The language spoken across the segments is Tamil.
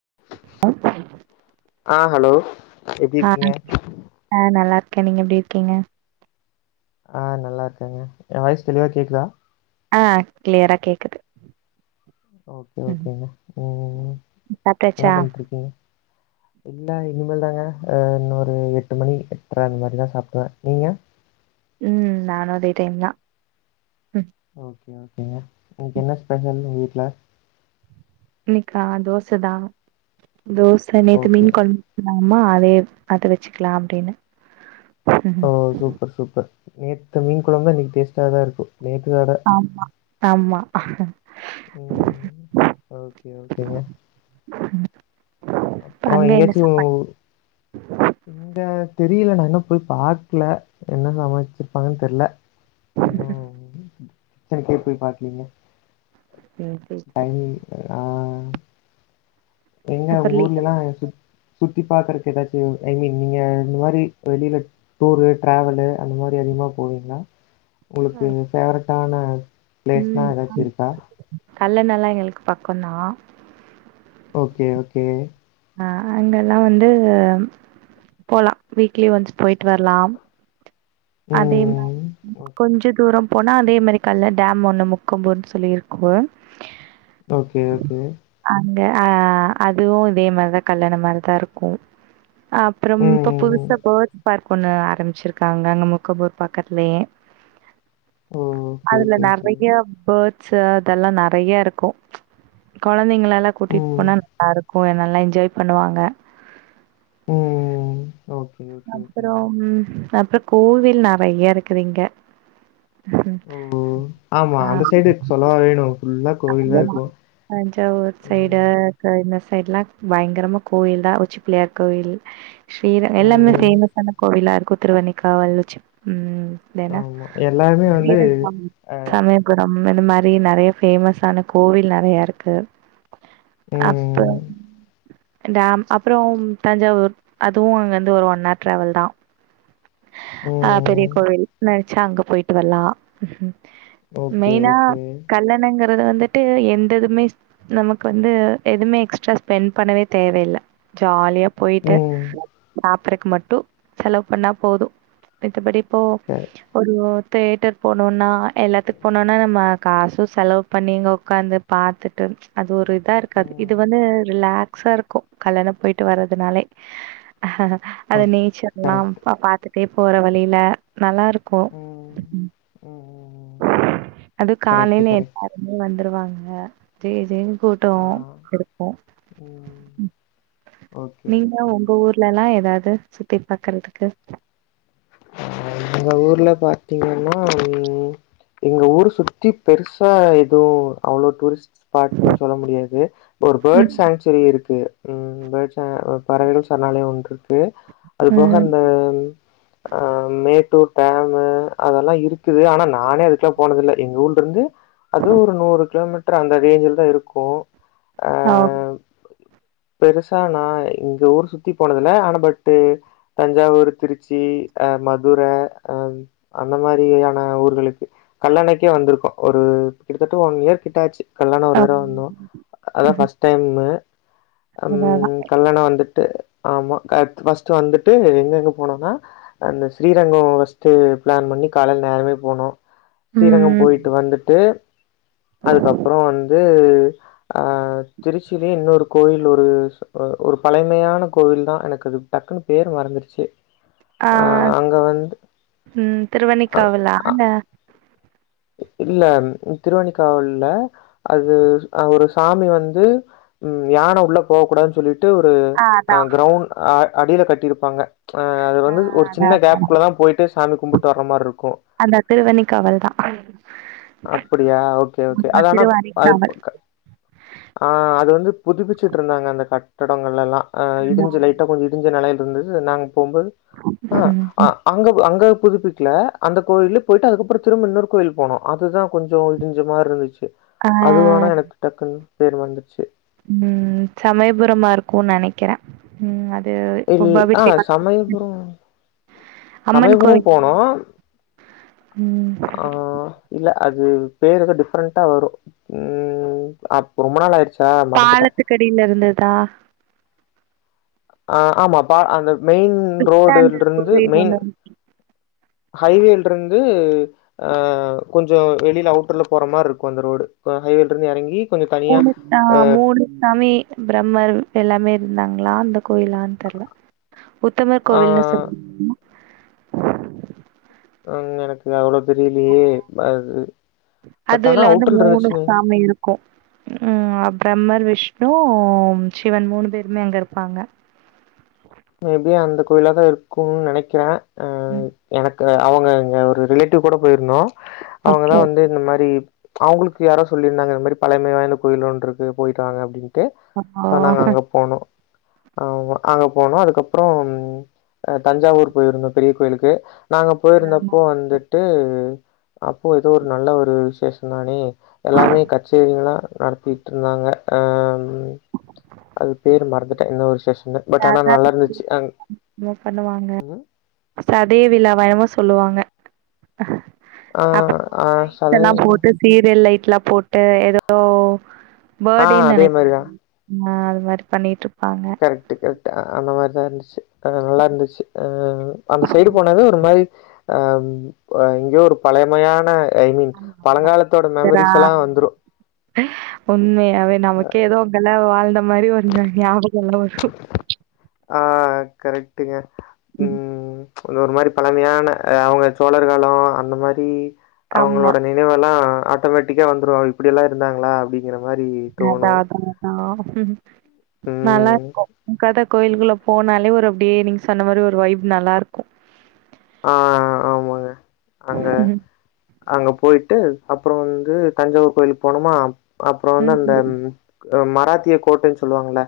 [unintelligible] ஆஹ் ஹலோ எப்டி ஆஹ் இருக்கீங்க ஆஹ் நல்லார் க்கே நீங்க எப்டி இருக்கீங்க ஆஹ் நல்லாருகேங்க ஏ வாய்ஸ் தெளிவா கேக்குதா ஆஹ் கிளியரா கேக்குது ஓகே ம் ஓகேங்க உம் என்ன சாப்ட்டாச்சா? பண்ட்டு இருக்கீங்க இல்ல இனிமேல் தாங்க இன்னொரு எட்டு மணி எட்ர அந்த மாரிதா சாப்டுவே நீங்க உம் நானு அதே டைம் தா ம் ஓகே ஓகேங்க இன்னிக்கு என்ன ஸ்பெஷல் வீட்ல இன்னிக்கா தோச தா தோச நேத்து ஓகே மீன் கொழம்பு ஆமா அதே அத வச்சுகலா அப்டின்னு ஓ சூப்பர் சூப்பர் நேத்து மீன் கொழம்பு இன்னிக்கு டேஸ்ட்ட தா இருக்கு நேத்து அட ஆமா. ஆமா உம் ஓகே ஓகேங்க ம் அப்ரோ எங்கயாச்சு இந்த தெரியல நா இன்னு போய் பாக்ல என்ன சமைச்சிருப்பாங்கன்னு தெரில இன்னு கிச்சனுக்கே போய் பாக்லீங்க டைமிங் ஆஹ் ம் எங்க உங்க அப்புறலி ஊர்லல்லா சுத் சுத் சுத்தி பாக்றதுக்கு ஏதாச்சு ஐமீன் நீங்க இந்த மாரி வெளில டூரு ட்ராவலு அந்த மாதிரி அதிகமா போவீங்ளா உங்ளுக்கு ஃபேவரட் டானா பிளேஸ்னா ம் ஏதாச்சு இருக்கா கல்லணல்லா எங்ளுக்கு பக்கோந்தா ஓகே ஓகே அஹ் அங்கல்லா வந்து போலா வீக்லி ஒன்ஸ் போய்ட்டு வர்லாம் அதே மாதிரி ம். ஓகே. கொஞ்சோ தூரோ போனா அதே மாரி கல்ல டேம் ஒண்ணு முக்கம்புன்னு சொல்லிருக்கு ஓகே ஓகே அஹ் அதுவு இதே மாரிதா கல்லண மாரிதா இருக்கு அப்ரம் ம், இப்போ ம், ம். புதுசா போர்ட்ஸ் பர்க் பொண்ணு ஆரம்பிச்ருக்காங்க அங்கமு க்க போர் பக்கதுலேயே ஓ! ஓகே, அதுல ஓகே, ஓகே. நெறைய பேர்ட்ஸ் ச அதெல்லா நெறைய இருக்கு கொழ கொழந்தைங்ளளா கூட்டிட்டு ம். போனா நல்லாருக்கு கொழந்தைல்லா என்ஜாய் பண்ணுவாங்க உம் ம் ம் அப்புறம் உ அப்பறம் கோவில் நெறைய இருக்குறீங்க ஓ ஆமா அந்த சைடு சொலவா வேணு புல்லா கோவில் தா ஆமா இருக்கு உம் சைட்லா பயங்கரமா கோயில் தா உச்சி பிள்ளையார் கோவில் ஸ்ரீ எல்லாமே ம். ஃபேமஸான கோவிலாருக்கு குத்துரவண காவலுச்சு உம் தென ஆமா எல்லாருமே வந்து [unintelligible] அ சய க உம் இது மாரி நெறையா பேமஸான கோவில் நெறையாருக்கு அப்ப ம் டேம் அப்பறோம் தஞ்சாவூர் அதுவு அங்க ஒரு ஒன் ஹர் ட்ராவல் தா ஆ பெரிய ம் கோவில் ந அங்க போயிட்டு வரலாம் ஓகே, மெயினா ஓகே. கல்லணங்க இதுல வந்துட்டு எந்த எதுமே நமக்கு வந்து எதுமே எக்ஸ்ட்ரா ஸ்பெண்ட் பண்ணவே தேவையில்ல ஜாலியா போயிட்டு ம் சாப்பறதுக்கு மட்டும் செலவு பண்ணா போதும் மித்தபடி இப்போ க ஒரு தேட்டர் போனோன்னா எல்லாத்துக்கு போனோன்னா நம்ம காசு செலவு பண்ணி அங்க ஒக்காந்து பாத்துட்டு அது ஒரு தா இருக்காது இது ம் வந்து ரிலாக் சா இருக்கு கல்லண போயிட்டு வர்றதுனாலே ஓ அந்த நேச்சர் எல்லா பாத்து ப்டியே போற வழியில நல்லா இருக் கு ம் ம் ம் அது கரெக்ட்டு, காலேனே கரெக்ட்டு. எல்லாருமே வந்துருவாங் அ ஜே ஜேன் ஆ கூட்டம் இருக்கு ம் ஓகே, நீங்க ஓகே. உங்க ஊர் ஏதாவது சுத்தி பாக்குறதுக்கு எங்க ஊர்ல பாத்தீங்கன்னா ம் எங்க ஊர் சுத்தி பெருசா எதுவு அவ்வளோ டூரிஸ்ட் ஸ்பாட்ன்னு சொல்ல முடியாது ஒரு ம் பேர்ட்ஸ் சேஞ்சுரி இருக்கு ம் பேர்ட்ஸ் அ பறவைகள் சரணாலயம் ஒன்னு இருக் து அது போக ம் அந்த மேட்டூர் டேமு அதெல்லா இருக்குது ஆனா நானே அதுக்கெல்லா போனதில்ல எங்க ஊர்ல இருந்து அது ஒரு நூறு கிலோமீட்டர் அந்த ரேஞ்ச்ல தா இருக்கு ஆ பெருசா நா இங்க ஊர் சுத்தி போனதுல ஆனா பட்டு தஞ்சாவூர் திருச்சி அ மதுர அந்த மாரியான ஊர்களுக்கு கல்லணைக்கே வந்திருக்கோ ஒரு கிட்டத்தட்ட ஒன் இயர் கிட்ட ஆச்சு கல்யாணோ ஒரு அம் தட வந்தோ அதா ம் பஸ்ட் டைமு அதா அதா ம் கல்யாணோ வந்து ட்டு ஆமா கத் பஸ்ட்டு வந்துட்டு எங்க எங்க போனோனா அந்த ஸ்ரீரங்கோ ஃவஸ்ட்டு பிளான் பண்ணி காலைல் நேரமே போனோ சீரங்கம் ம் போயிட்டு வந்துட்டு அதுக்கப்ற வந்து து ஆ திருச்சியிலயே இன்னொரு கோயில் ஒரு ஒரு பழமையான கோயில தா எனக்கு அது டக்குன்னு பேர் மறந்துருச்சு ஆ அங்க வந்து உம் அ அ திருவேணிக்காவலால இல்ல திருவேணிக்காவல்ல அது அ ஒரு சாமி வந்து ம் யான உள்ள போவக் கூடாதுன் சொல்லிட் ட்டு ஒரு ஆ அ அதா கிரவுண்ட் அ அடில கட்டிருப்பாங்க அ அது ஆ வந்து ஒரு அதா சின்ன அதா கேப் அதா குள்ளதா போயிட்டு சாமி கும்புட்டு வர்ற மார்ருக்கு அதா திருவண்ணிக்காவல் தா அப்புடியா ஓகே ஓகே ஆமா அதானாப் அது திருவானைக்காவல் ஆ அது வந்து புதுப்பிச்சுட்ருந்தாங்க அந்த கட் தடங்கள்லெலா அ அதா இடிஞ்ச லைட்டா கொஞ்ச இடிஞ்ச நெலைல தந்துது நாங் கும்பாபி அஹ ம் அ அங்க அங்க புதுப்பிக்கல அந்த கோயிலுக் போயிட்டு அதுக்கப்ற திரும்ப இன்னோர் கோயில் போனோ அதுதா கொஞ்ச இடிஞ்ச மாரி இருந்துச்சு ஆ அது வானா எனக்கு டக்குனு பேர் வந்துர்ச்சு க்கிறே உம் அது இல் ரொம்ப ஆ அபிஷேகம் சமயபுர அம்மன் சமயபுர கோவில் போனோ ம் ஆ இல்ல அது பேரு வந்து டிஃப்ரெண்ட்டா வரும் ம் அப் ரொம்ப நாள் ஆயிடுச்சு பாலத்துக்கடியில இருந்ததா ஆ ஆமா பா அந்த மெயின் பிச்சாண்டர் ரோடுல்ருந்து கோவில் மெயின் ஒன்னு ஹைவேல்ருந்து அ கொஞ்ச வெளில அவுட்டர்ல போற மார்ருக்கு இந்த ரோடு அ ஹைவேல்ருந்து எறங்கி கொஞ்சம் தனியா மூனு ஆ அ மூனுச்சாமி பிரம்மர் எல்லாமே இந்தாங்ளா அந்தக் கோயிலான் தெர்ல உத்தமர் ஆ கோவில்னு சொல் அங்கு எனக்கு அவ்ளோ தெரியலையே அது பட் ஆனா அதுல வந்து அவுட்டர்ல இருந்துச்சுங்க சாமி இருக்கும். ம் பிரம்மர் விஷ்ணு சிவன் மூணு பேருமே அங்க இருப்பாங்க மேபி அந்த கோயிலாதா இருக்குனு நெனைக்கறே ஆ ம். எனக் கு அவங்க இங்க ஒரு ரிலேட்டிவ் கூட போயிருந்தோ அவங்கதா ஓகே. வந்து இந்த மாரி அவங்களுக்கு யாரோ சொல்லியிருந்தாங்க இந்த மாரி பழமை வாய்ந்த கோயில் ஒன்னு இருக்கு போய்ட்டு வாங்க அப்டின்னு ட்டு ஆ சோ நாங்க அங்க போனோ ஆமா அங்க போனோ அதுக்கப்புறம் தஞ்சாவூர் போயிருந்தோ பெரிய கோயிலுக்கு நாங்க ஆமா. போயிருந்தப்போ வந்து ட்டு அப்போ ஏதோ ஒரு நல்ல ஒரு விசேஷந் தானே எல்லாமே கச்சேரில்லா நடத்தீட்ருந்தாங்க ஆம் அது பேரு மறந்துட்டே என்ன ஒரு விசேஷ [unintelligible] பண்ணுவாங்க ம் சதய விழாவா [unintelligible] சொல்லுவாங்க ஆ அப்புறொ ஆ அங்க லைட்ஸெல்லா சதயல போட்டு சீரியல் லைட் லா போட்டு ஏதோ ஆ பர்டேன்னு அதே நெனைக்கிறே ஆஹ அது மாரி பண்ணிட்டு கரெக்ட் கரெக்ட் அந்த மாரி நடந்துச்சு அஹ் நல்லா இருந்துச்சு அஹ அந்த சைடு போனது ஒரு மாரி அ எங்கேயோ ஒரு பழமையான ஐ மீன் ஆ ஆமா பழங்காலத்தோட மெமரிஸ் எல்லா வந்துரு [unintelligible] உண்மையாவே நமக்கே ஏதோ அங்க வாழ்ந்த மாரி ஒரு ஞாபக எல்லா வரு ஆஹ் கரெக்ட்டுங்க ம் அந்த ஒரு மாரி பழமையான அவங்க சோழர் காலொ அந்த மாரி ஆமா. அவங்களோட நினைவெல்லா ஆட்டோமேட்டிக்கா வந்துரு இப்படியெல்லா இருந்தாங்களா அப்படிங்கிற அதா அதா அதா ம் நல்லா ம் இருக்கு கத கோயிலுக்குள்ள போனாலே ஒரு அப்படியே நீங்க சொன்ன மாரி ஒரு வைப் நல்லாருக்கு ஆஹ் ஆமாங்க அங்க ம். அங்க போய் ட்டு அப்புறோ வந்து தஞ்சாவூர் கோய்லுக் போனுமா அப்புறோ வந்து அந்த ம் அ மராத்திய கோட்டைன் சொல்லுவாங்குள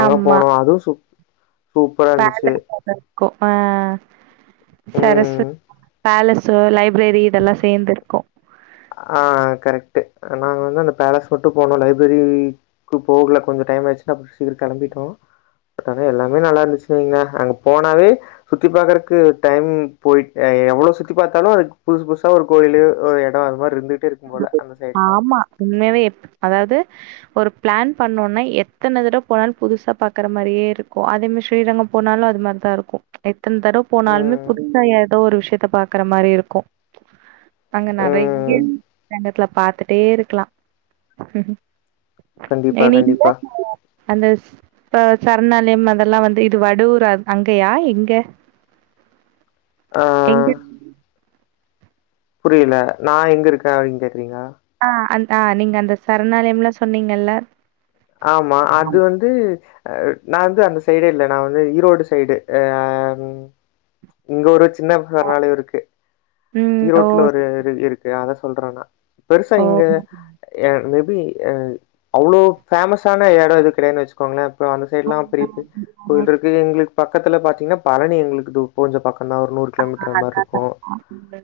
அங்க போனோ அதூ சூப் சூப்பரா இருந்துச்சு. பேலன்ஸ் மோட்டல் [unintelligible] ம். சரஸ்வத் பேலஸு லைப்ரேரி இதெல்லா சேர்ந்திருக்கு ஆஹ் கரெக்ட்டு அ நாங்க வந்து அந்த பேலஸ் கூட்டு போனு லைப்ரரி க்கு போகுல கொஞ்சோ டைம் ஆய்ட்ச்சு நா முட்ஸ்ட்டு ஊருக் கெளம்பிட்டோ அதா எல்லாமே நல்லா இருந்துச்சுங்க அங்க போனாவே சுத்தி பாகுறக்கு டைம் போய் எ எவுளோ சுத்தி பாத்தாலு அதுக்கு புதுசு புதுசா ஒரு கோயிலு ஒரு எ டோ அது மார்ருந்து ஆமா உண்மயாவே எப் அதாவது ஒரு பிளான் பண்ணோனா எத்தன தடவ் போனாலு புதுசா பாக்கற மாரியே இருக்கு அதே மார் ஸ்ரீரங்கோ போனாலு அது மார்தா இருக்கு எத் தன் தடவ் போனால்மே ம். புதுசா எதோ ஒரு விஷ் யத்த பாக்கற மாரி இருக்கு அங்க நெறைய்ய ம். அன்நேர்த்ல பாத்துட்டே இருக்லா நே கண்டிப்பா, நீ கண்டிப்பா. [unintelligible] அந்த ச சருணாலயம் அதெல்லா வந்து இது வடுவூரார் அங்கயா எங்க ஆ எங்க புரியல நா எங்க இருக்க அப்டின் கேக் ஆ அந் ஆ நீங்க அந்த சர்ணாலயம்லா சொன்னீங்கள்ல ஆமா அது வந்து ஆ நா வந்து அந்த சைடே இல்ல நா வந்து ஈரோடு சைடு ஆம் இங்க ஒருச் சின்ன சர்ணாலயு இருக்கு ம் ஓ ஈரோட்ல ஒரு இது இருக்கு அத சொல்றனா பெருசா ஓ இங்க ய மேபி அ அவ்ளோ ஃபேமஸான எடோ இருக்குறேன் வச்சுக்கோங்ளே அப்புறோ அந்த சைட்லா பெரிய பெ கோய்ல்டிருக்கு எங்ளுக் பக் பக்கத்துல பாத்தீங்ன்னா பழனி எங்ளுக்கு தூ கொஞ்சோ பக் ஆஹ் அத அத அதா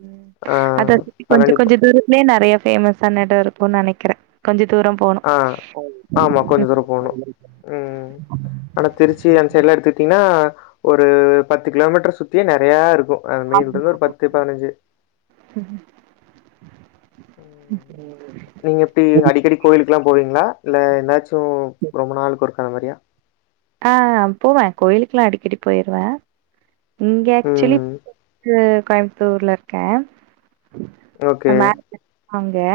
ஆ அது அதுக்கு கொஞ்ச பழனி போ கொஞ்ச தூரத்துலே நெறைய ஃபேமஸ் சான எடோ இருக்கு நெனைக்கிற கொஞ்ச தூரம் போணு ஆஹ் ஆமா கொஞ்ச ம் தூரோ போணு உம் ஆனா திருச்சி அந் சைட்ல எடுத்துட்டீங்ன்னா ஒரு பத்து கிலோமீட்டர் சுத்தி நறையா இருக்கு அ மெய்ல்ந்து ஒரு பத்து பதனஞ்சு நீங்க எப்டி அடிக்கடி கோயி க்குலா போவீங்ளா இல்ல என்னாச் சோ ரொம்ப நாள்க் ஒர் ஆ வரயா ஆ போவே கோயிலுக்லா அடிக்கடி போய்ருவ இங்க ஆக்சுலி ம். அ கோயம்தூர்ல இர்க்கே ஓகே அங்கே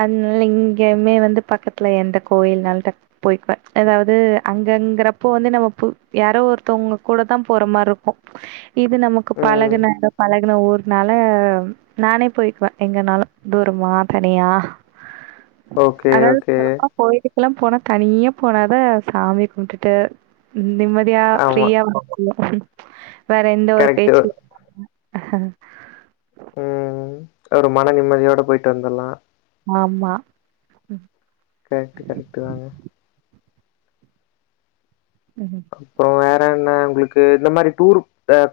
அத்னால இங்கேயுமே வந்து பக்கத்ல எந்த கோயில்னால் டக் போய்க்குவ எதாவ்து அங் ங்கிறப்போ வந்து நம்ம ப்பு யாரோ ஒர்தொங்க கூடதா போற மார் இர்க்கு இது நமக்கு ம். பழகின எடோ பழ ஒர் நாள நானே போயிக்குவ எங்கனாலு தூரமா தனியா ஓகே ஓகே ல்லாம் போனா தனியா போனாதா சாமி விட்டுட்டு ம் நிம்மதியா ஆமா. ஃப்ரீயா [unintelligible] [unintelligible] வேற எந்த ஒரு கரெக்ட்டு. பேச்சு அஹ் ம் ஒரு மன நிம்மதியோட போய்ட்டு வந்தர்லா ஆம்மா கரெக்ட்டு, கரெக்ட்டு தாங்க. ம் அப்றோ வே றேன்ன உங்களுக்கு இந்த மாரி டூர்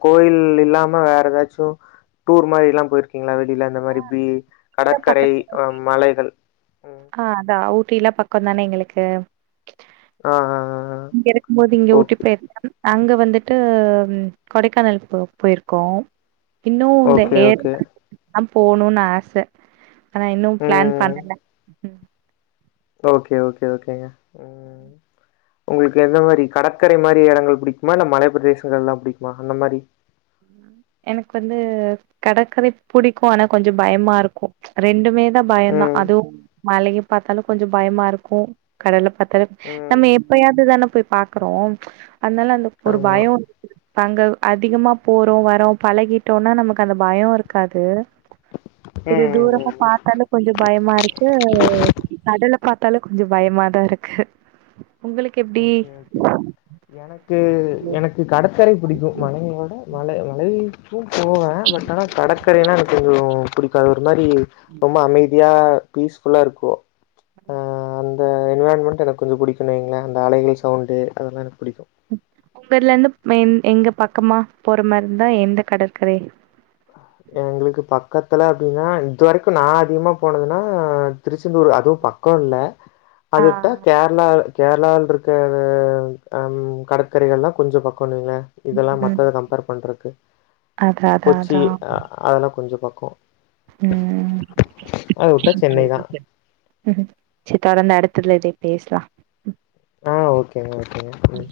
கோயில் இல்லாம வேற எதாச்சு டூர் மாரி எல்லா போய்ர்க்கிங்ளா எ இல்ல அந்த மாரி பி இங்க கடற்கரை பக்கத்துல அ மலைகள் ம் ட்டியெல்லா பக்கொன்தானே எங்களுக்கு ஆ ஆ ஹ இங்கே இருக்கும்போது இங்கே ஊட்டி போயிர்க்கம் அங்க வந்துட்டு ம் கொடைக்கானல் போ போயிர்க்கோ இன்னு இந்த ஓகே, ஏர் ஓகே. [inaudible] போணுன் ஆச ஆனா இன்னு பிளான் ம். பண்ணல ம் ஓகே ஓகே ஓகேங்க ம். உம் [inaudible] உங்களுக்கு எந்த மாரி கடற்கரை மாரி இடங்கள் புடிக்குமா இல்ல மலை பிரதேசங்கள் எல்லாம் புடிக்குமா அந்த மாரி எனக்கு வந்து கடற்கரை புடிக்கு ஆனா கொஞ்சோ பயமா இருக்கு ப்ச் ரெண்டுமே தா பயன்தான் ம். அதுவு மலைய பாத்தாலு கொஞ்சோ பயமா இருக்கு கடல பாத்தாலு ம். நம்ம எப்பயாதுதான போய் பார்க்குறோம் அதனால அந்த ஒரு ஆமா. பயோ அங்க அதிகமா போறோ வரோ பழகிட்டோனா நமக்கு அந்த பயோ இருக்காது ம் ம் ம் பாத்தாலு கொஞ்சோ பயமா இருக்கு கடல பாத்தாலு கொஞ்சோ பயமாதா இருக்கு உங்களுக் ஓகே ஓகே எனக்கு எனக்கு கடற் கரை புடிக்கும் மலயோட மலை மலை சு போவேன் பட் ஆனா கடற்கரைன்னா எனக்கு கொஞ்சம் புடிக்கா மாதிரி ரொம்ப அமைதியா பீஸ்ஃபுல்லா இருக்கும் அந்த என்விரான்மெண்ட் எனக்கு கொஞ்சம் புடிகோம்னு வைங்களே அந்த அலைகள் சவுண்டு அதெல்லாம் எனக் உன் பேர்ல இருந்து மேம் எங்க பக்கமா போற மாதிரி இருந்தா எந்த கடற்கரை எங்களுக்கு பக்கத்துல அப்படின்னா இதுவரைக்கும் நான் அதிகமா போனதுன்னா திருச்செந்தூர் அதுவும் பக்கம் இல்ல ஆ. அதுவுட்டா கேரளா கேரளாவில் இருக்க ம் கடற்கரைகள்லாம் கொஞ்சம் பக்கம் ணீங்கனா இதெல்லாம் மத்தத கம்பேர் பண்றதுக்கு [inaudible] அதா அத கொச்சி அதெல்லாம் கொஞ்சம் பக்கம் ம். அது உட்டா சென்னை தான் ம் சரி தொடர்ந்து அடுத்ததுல இதே பேசலாம் ஆ ஓகேங்க ஓகேங்க